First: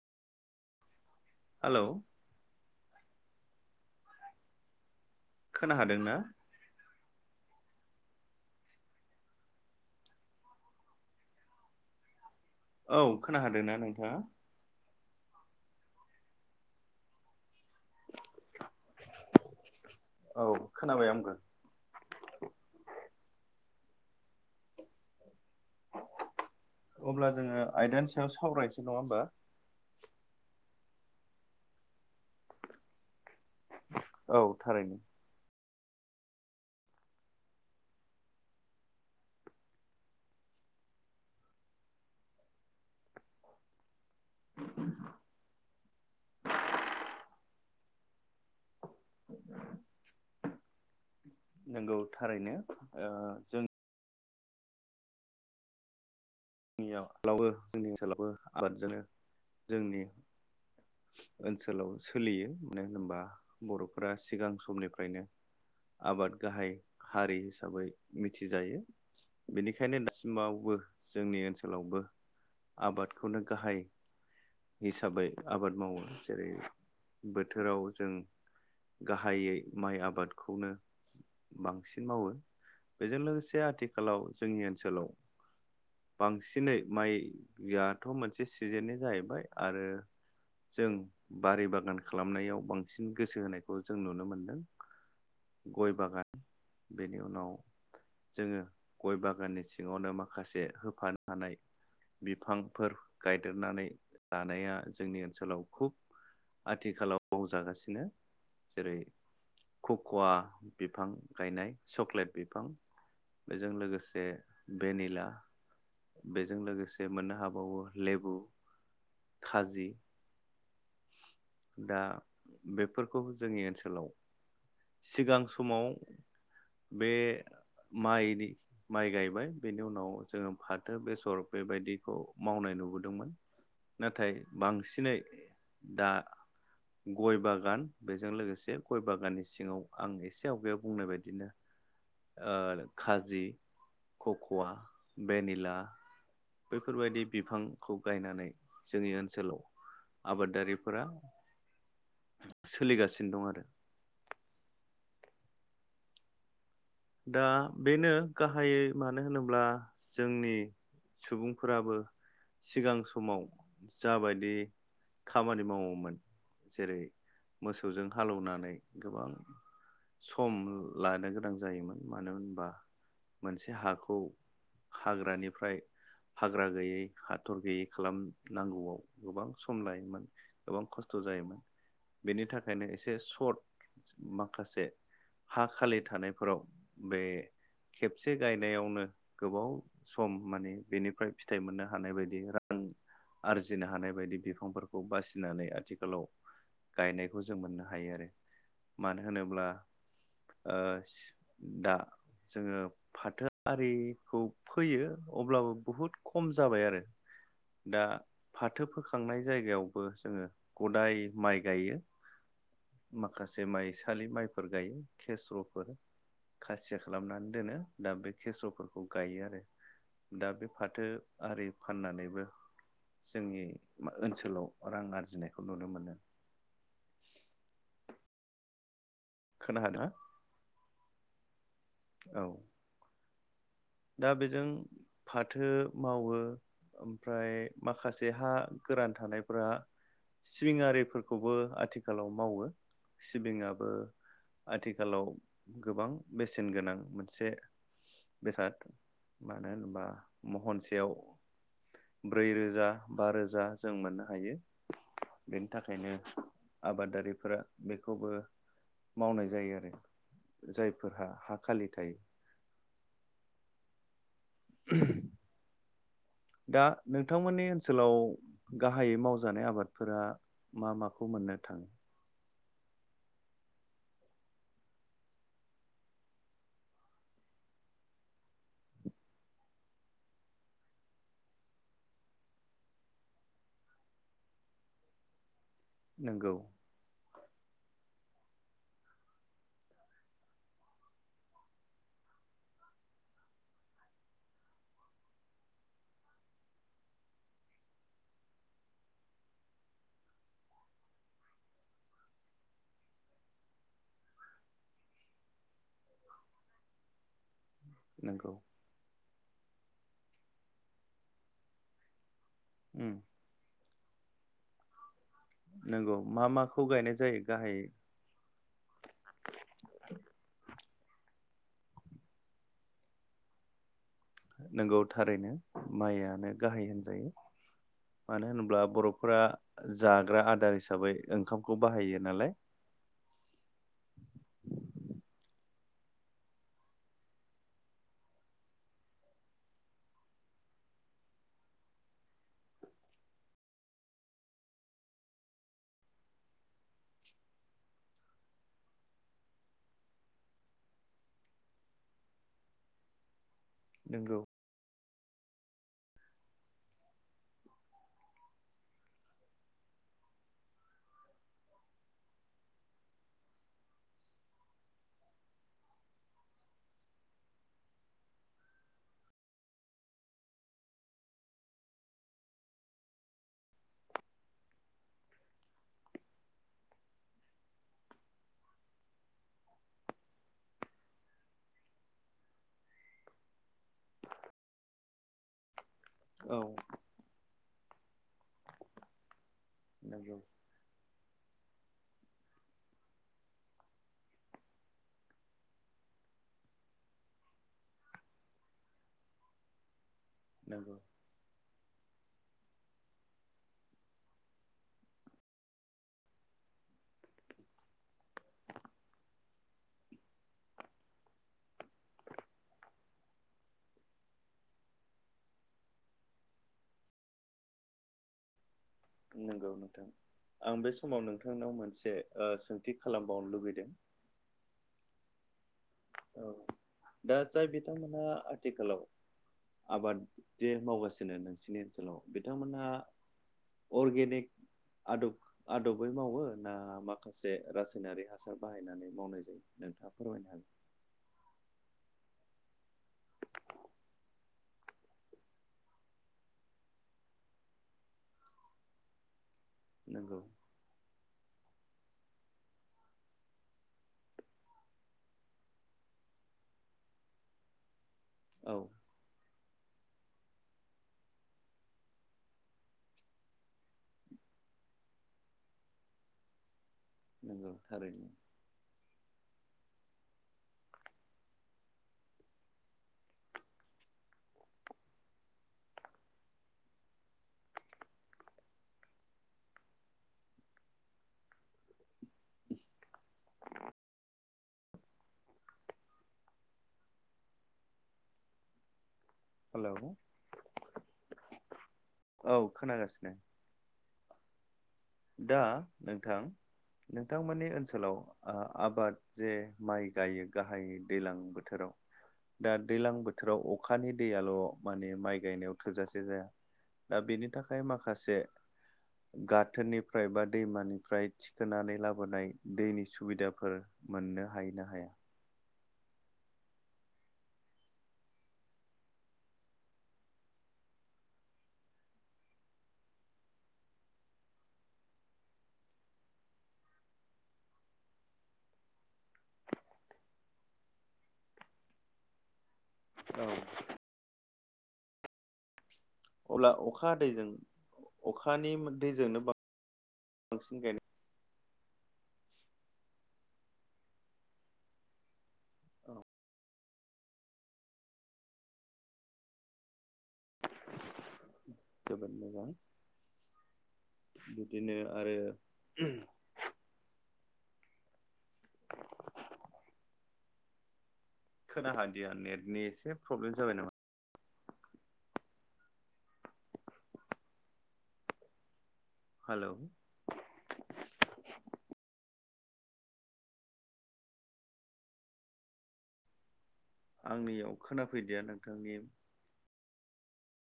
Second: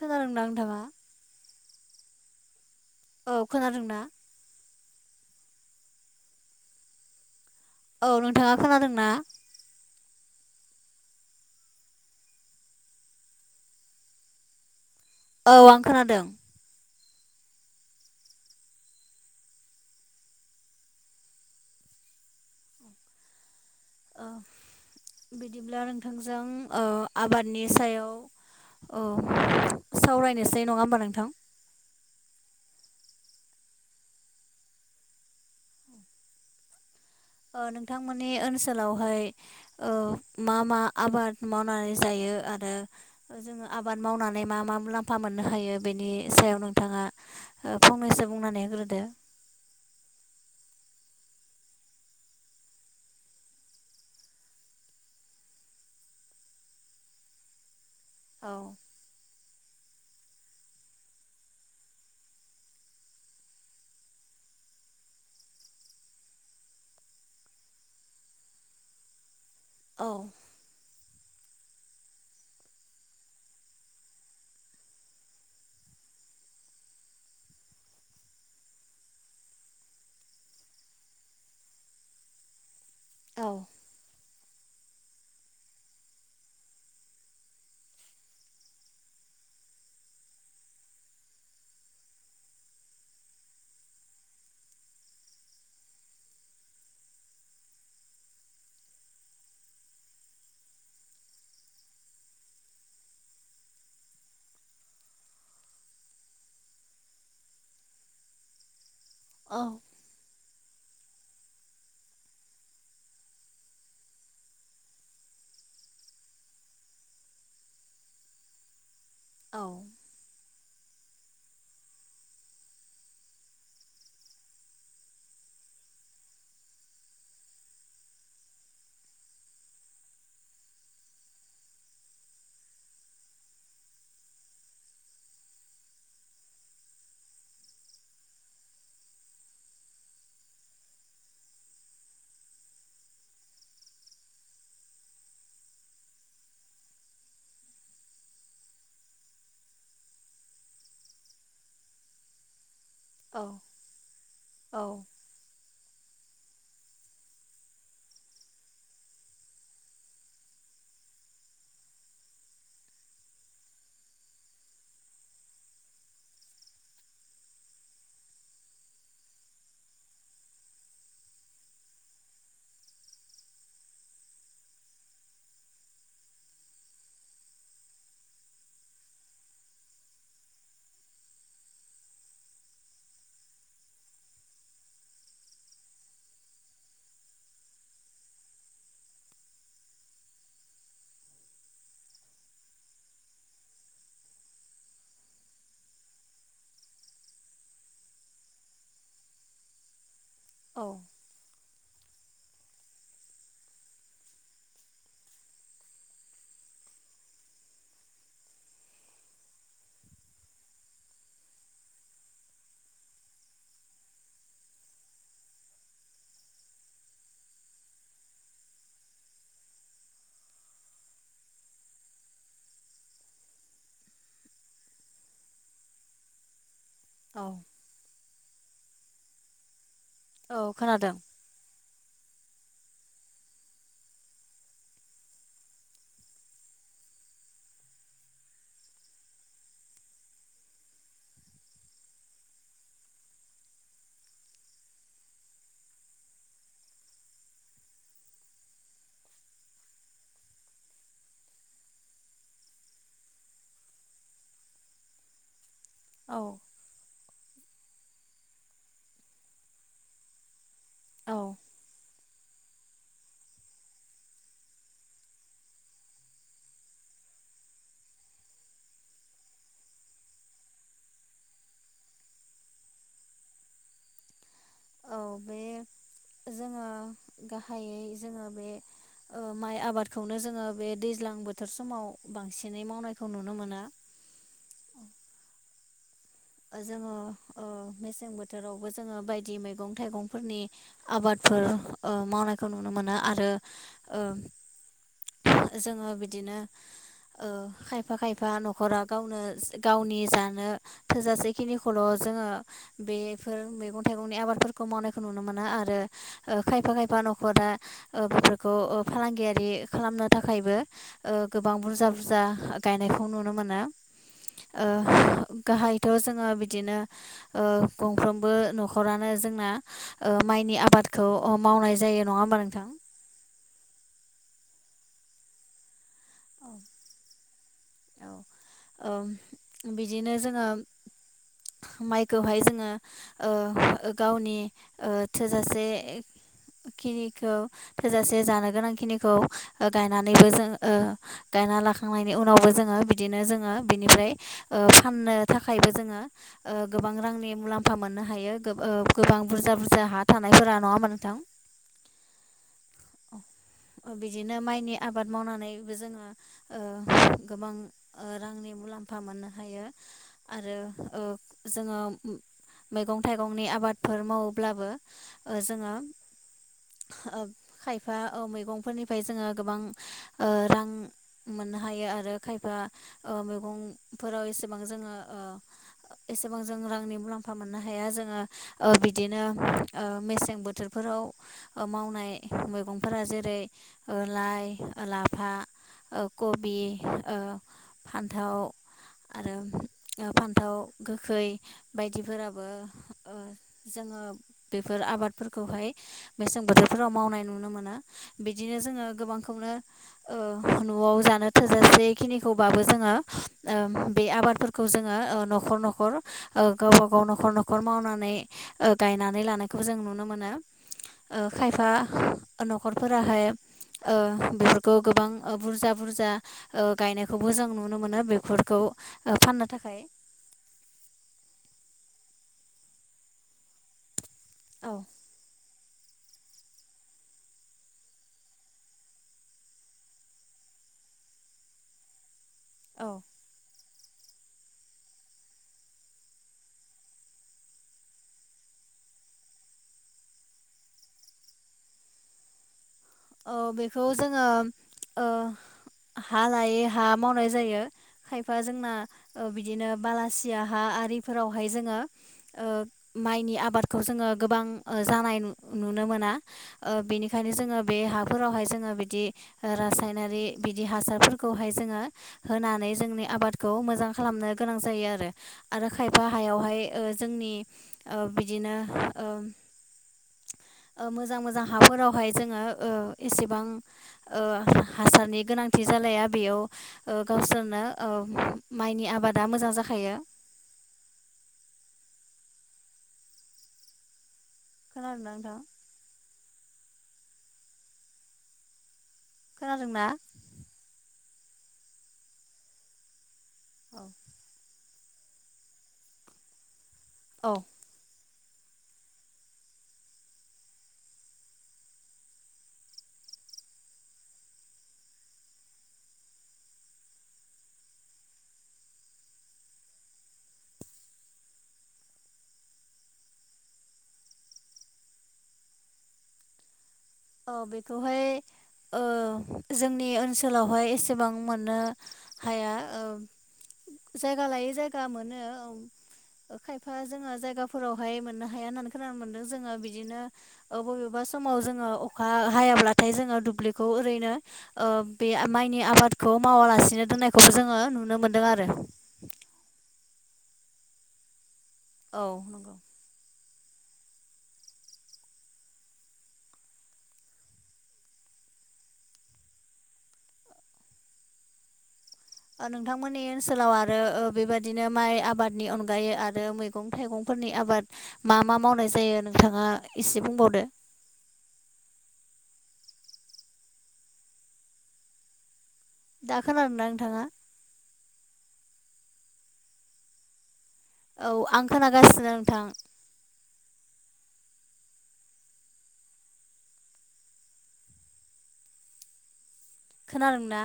खोनादोंं ना नोंथाङा? हेलौ। औ खोनादों दा खोना हादों ना? औ नोंथांङा खोनादों ना? औ खोना हादो ना नोंथाङा? औ आं खोनादों। औ खोनाबाय आंबो। ओ बिदिब्ला नोंथांजों ओ अब्ला जोङो आबादनि आयदानि सावरायनोसै नङा सायाव औ होमबा सावरायनोसै नङा होमबा नोंथां। औ थारैनो। ओ नोंथांमोननि ओनसोलावहाय ओ मा मा आबाद मावनानै जा यो आरो जोङो आबाद मावनानै मा मा मुलाम्फा मोननो हायो बेनि सायाव नोंथाङा ओ फंनैसो बुंनानै होग्रोदो। नोंगौ थारैनो ओ जों जोंनिब्लावबो जोंनि ओनसोलावबो औ आबादजोनो जोंनि ओनसोलाव सोलियो। मानो होनबा बर'फोरा सिगां समनिफ्रायनो आबाद गाहाय हारि हिसाबै मिथिजायो। बेनिखायनो औ दासिमावबो जोंनि ओनसोलावबो आबादखौनो गाहाय हिसाबै आबाद मावो। जेरै बोथोराव जों गाहायै माइ आबादखौनो बांसिन मावो। बेजों औ लोगोसे आथिखालाव जोंनि ओनसोलाव बांसिनै माइयाआथ' मोनसे सिजेननि जाहैबाय आरो जों बारि बागान खालामनायाव बांसिन गोसो होनायखौ जों नुनो मोनदों। गय बागान। बेनि उनाव जोङो गय बागाननि सिङावनो माखासे होफानानै बिफांफोर गायदेरनानै लानाया जोंनि ओनसोलाव खुब आथिखालाव मावजागासिनो। जेरै औ खक'वा बिफां गायनाय चक्लेट बिफां बेजों लोगोसे भेनिला बेजों लोगोसे मोननो हाबावो लेबु औ खाजि दा बेफोरखौ जोंनि ओनसोलाव सिगां समाव बे माइनि माइ गायबाय बेनि उनाव जोङो फाथो बेसर बेबायदिखौ मावनाय नुबोदोंमोन। नाथाय बांसिनै दा [unintelligible] गय बागान बेजों लोगोसे गय बागाननि सिङाव आं एसे आवगायाव बुंनाय बायदिनो ओ खाजि खक'वा भेनिला बैफोरबायदि बिफांखौ गायनानै जोंनि ओनसोलाव आबादारिफोरा सोलिगासिनो दं आरो। औ दा बेनो गाहायै मानो होनोब्ला जोंनि सुबुंफोराबो सिगां समाव जाबायदि खामानि मावोमोन जेरै मोसौजों हालौनानै गोबां सम लानो गोनां जायोमोन मानो होनबा मोनसे हाखौ हाग्रानिफ्राय हाग्रा गैयै हाथर गैयै खालामनांगौआव गोबां सम लायोमोन गोबां खस्थ' जायोमोन। बेनि थाखायनो एसे सर्ट माखासे हा खालि थानायफोराव। बे खेबसे गायनायावनो गोबाव सम माने बेनिफ्राय फिथाइ मोननो हानाय बायदि रां आरजिनो हानाय बायदि बिफांफोरखौ बासिनानै आथिखालाव। गायनायखौ जों मोननो हायो आरो मानो होनोब्ला ओ औ दा जोङो फाथो आरिखौ फोयो अब्लाबो बुहुद खम जाबाय आरो। दा फाथो फोखांनाय जायगायावबो जोङो गदाय माइ गायो। माखासे माइसालि माइफोर गायो खेस्र'फोर। खारसिया खालामनानै दोनो दा बे खेस्र'फोरखौ गायो आरो। दा बे फाथो आरि फाननानैबो जोंनि ओनसोलाव रां आरजिनायखौ नुनो मोनो। औ खोना हादों ना? औ खोनादों। औ दा बेजों फाथो मावो‌ ओमफ्राय माखासे हा गोरान थानायफोरा सिबिं आरिफोरखौबो आथिखालाव मावो सिबिङाबो आथिखालाव गोबां बेसेन गोनां मोनसे बेसाद। मानो होनोबा महनसेयाव ब्रैरोजा बा रोजा जों मोननो हायो बे नि थाखायनो औ आबादारिफोरा बेखौबो मावनाय जायो आरो। जायफोरहा हा औ खालि थायो [unintelligible] दा नोंथांमोननि ओनसोलाव गाहायै मावजानाय आबादफोरा मा माखौ मोननो थाङो? औ बे जोङो गाहायै जोङो बे ओ माइ आबादखौनो जोङो बे दैज्लां बोथोर समाव बांसिनै मावनायखौ नुनो मोनो। औ नंगौ जोङो ओ मेसें बोथो थोरावबो जोङो बायदि मैगं थाइगंफोरनि आबादफोर मावनायखौ ओ नुनो मोनो आरो ओ जोङो बिदिनो ओ खायफा खायफा न'खरा गावनो गावनि जानो थोजासे खिनिखौल' जोङो बेफोर मैगं थाइगंनि आबादफोरखौ मावनायखौ नुनो मोनो आरो ओ खायफा खायफा नखरा ओ नंगौ बेफोरखौ ओ फालांगियारि खालामनो थाखायबो ओ गोबां बुरजा बुरजा उम गायनायखौ नुनो मोना ओ नंगौ थ' मा जोङो माखौ बिदिनो गायनाय जायो ओ गाहाय गंफ्रोमबो न नखरानो जोंना माइनि आबाद खौ मावनाय जायो नङा होमबा नोंथां नोंगौ थारैनो माइआनो औ गाहाय होनजायो औ मानो होनोब्ला ओम बरफोरा बिदिनो जाग्रा जोङो आदार हिसाबै ओंखामखौ बाहायो नालाय माइखौहाय जोङो ओ गावनि ओ थोजासे खिनिखौ थोजासे जानो गोनां खिनिखौ गायनानैबो जों ओ गायना लाखांनायनि उनावबो जों बिदिनो जोङो बिनिफ्राय ओ फाननो थाखायबो जोङोओ गोबां रांनि मुलामफा मुफा मोननो हायो ओ गोबां बुरजा बुरजा हा थानायफोरा नङाहोनबा नोंथां नंगौ बिदिनो माइनि आबाद मावनानैबो जोङो ओ गोबां रांनि मुलाम्फा मोननो हायो आरो ओ जोङो मैगं थाइगंनि आबादफोर मावोब्लाबो ओ जोङो ओ खायफा ओ मैगंफोरनिफ्राय जोङो ओ गोबां रां मोननो हायो आरो खायफा मैगंफोराव एसेबां जोङो ओ एसेबां जों रांनि मुलाम्फा मोननो हाया जोङो ओ बिदिनो ओ मेसें बोथोर औव ओ मावनाय मैगंफोरा जेरै ओ लाइ लाफा औ कबि ओ फान्थाव आरो ओ नंगौ फान्थाव गोखै बायदिफोराबो ओ जोङो बेफोर आबादफोरखौहाय बेसेन बोथोर फोराव मावनाय नुनो मोनो बिदिनो जोङो गोबांखौनो ओ नंगौ नआव जानो थोजासेखिनिखौबाबो जोङो ओ बे आबादफोरखौ जोङो ओ नखर नखर नखर ओ गावबा गाव न'खर नखर मावनानै गायनानै लानायखौ जों नुनो मोनो ओ खायफा नखरफोराहाय ओ बेफोरखौ गोबां बुरजा बुरजा गायनायखौबो जों नुनो मोनो बेफोरखौ ओ फाननो नंगौ थाखाय नोंथां आं बे समाव नोंथांनाव मोनसे ओ सोंथि खालामबावनो लुबैदों औ औ दा जाय बिथांमोना आथिखालाव आबाद जे मावगासिनो नोंसिनि ओनसोलाव बिथांमोनहा औ अर्गेनिक आदब आदबै मावो ना माखासे रासायनारि हासार बाहायनानै मावनाय जायो नोंथांङा फोरमायनो हागोन औ बेखौ जोङो ओ हा लायै हा मावनाय जायो खायफा जोंना ओ बिदिनो नंगौ बालासिया हा आरिफोरावहाय जोङो ओ माइनि आबादखौ जोङो गोबां ओ जानाय नुनो मोना ओ बेनिखायनो जोङो बे हाफोरावहाय औ जोङो बिदि रासायनारि बिदि हासारफोरखौहाय जोङो होनानै जोंनि आबादखौ मोजां खालामनो गोनां जायो आरो आरो खायफा हायावहाय ओ जोंनि नंगौ ओ थारैनो बिदिनो ओ मोजां मोजां हाफोरावहाय जोङो ओ एसेबां ओ हासारनि गोनांथि जालाया बेयाव ओ गावसोरनो ओ माइनि आबा मोजां जायो खोनादों ना नोंथां हेलौ खोनादोंना औ खोनागासिनो औ दा नोंथां औ नोंथांमोननि ओनसोलाव ओ आबाद जे माइ गायो गाहाय दैज्लां बोथोराव दा दैज्लां बोथोराव अखानि दैयाल' माने माइ गायनायाव थोजासे जाया दा बेनि थाखाय माखासे गाथोननि फ्राय बा दैमानिफ्राय थिखोनानै लाबोनाय दैनि सुबिदाफोर मोननो हायो ना हाया? [inaudible] औ बेखौहाय ओ जोंनि ओनसोलावहाय एसेबां मोननो हाया ओ जायगा लायै जायगा मोनो खायफा जोङो जायगाफोरावहाय मोननो हाया होननानै खोनानो मोनदों जोङो बिदिनो बबेबा समाव जोङो अखा हायाब्लाथाय जोङो दुब्लिखौ ओरैनो ओ बे माइनि आबाद खौ अब्ला मावालासिनो अखा दैजों दोननायखौबो जोङो नुनो मोनदों आरो। अखानि दैजोंनो [unintelligible] औ नंगौ। औ जोबोद मोजां नोंथांमोननि ओनसोलाव आरो बेबाददिनो बिदिनो माइ आरो आबादनि अनगायै आरो मैगं थाइगंफोर फोरनि आबाद मा मा मावनाय जायो नोंथाङा एसे बुंबावदो। खोना हादिया नेटनि एसे प्रब्लेम जाबाय नामा? दा खोना दोंना नोंथाङा? हेल'। औ आं खोनागासिनो नोंथां आंनियाव खोनाफैदिया नोंथांनि खोनादों ना?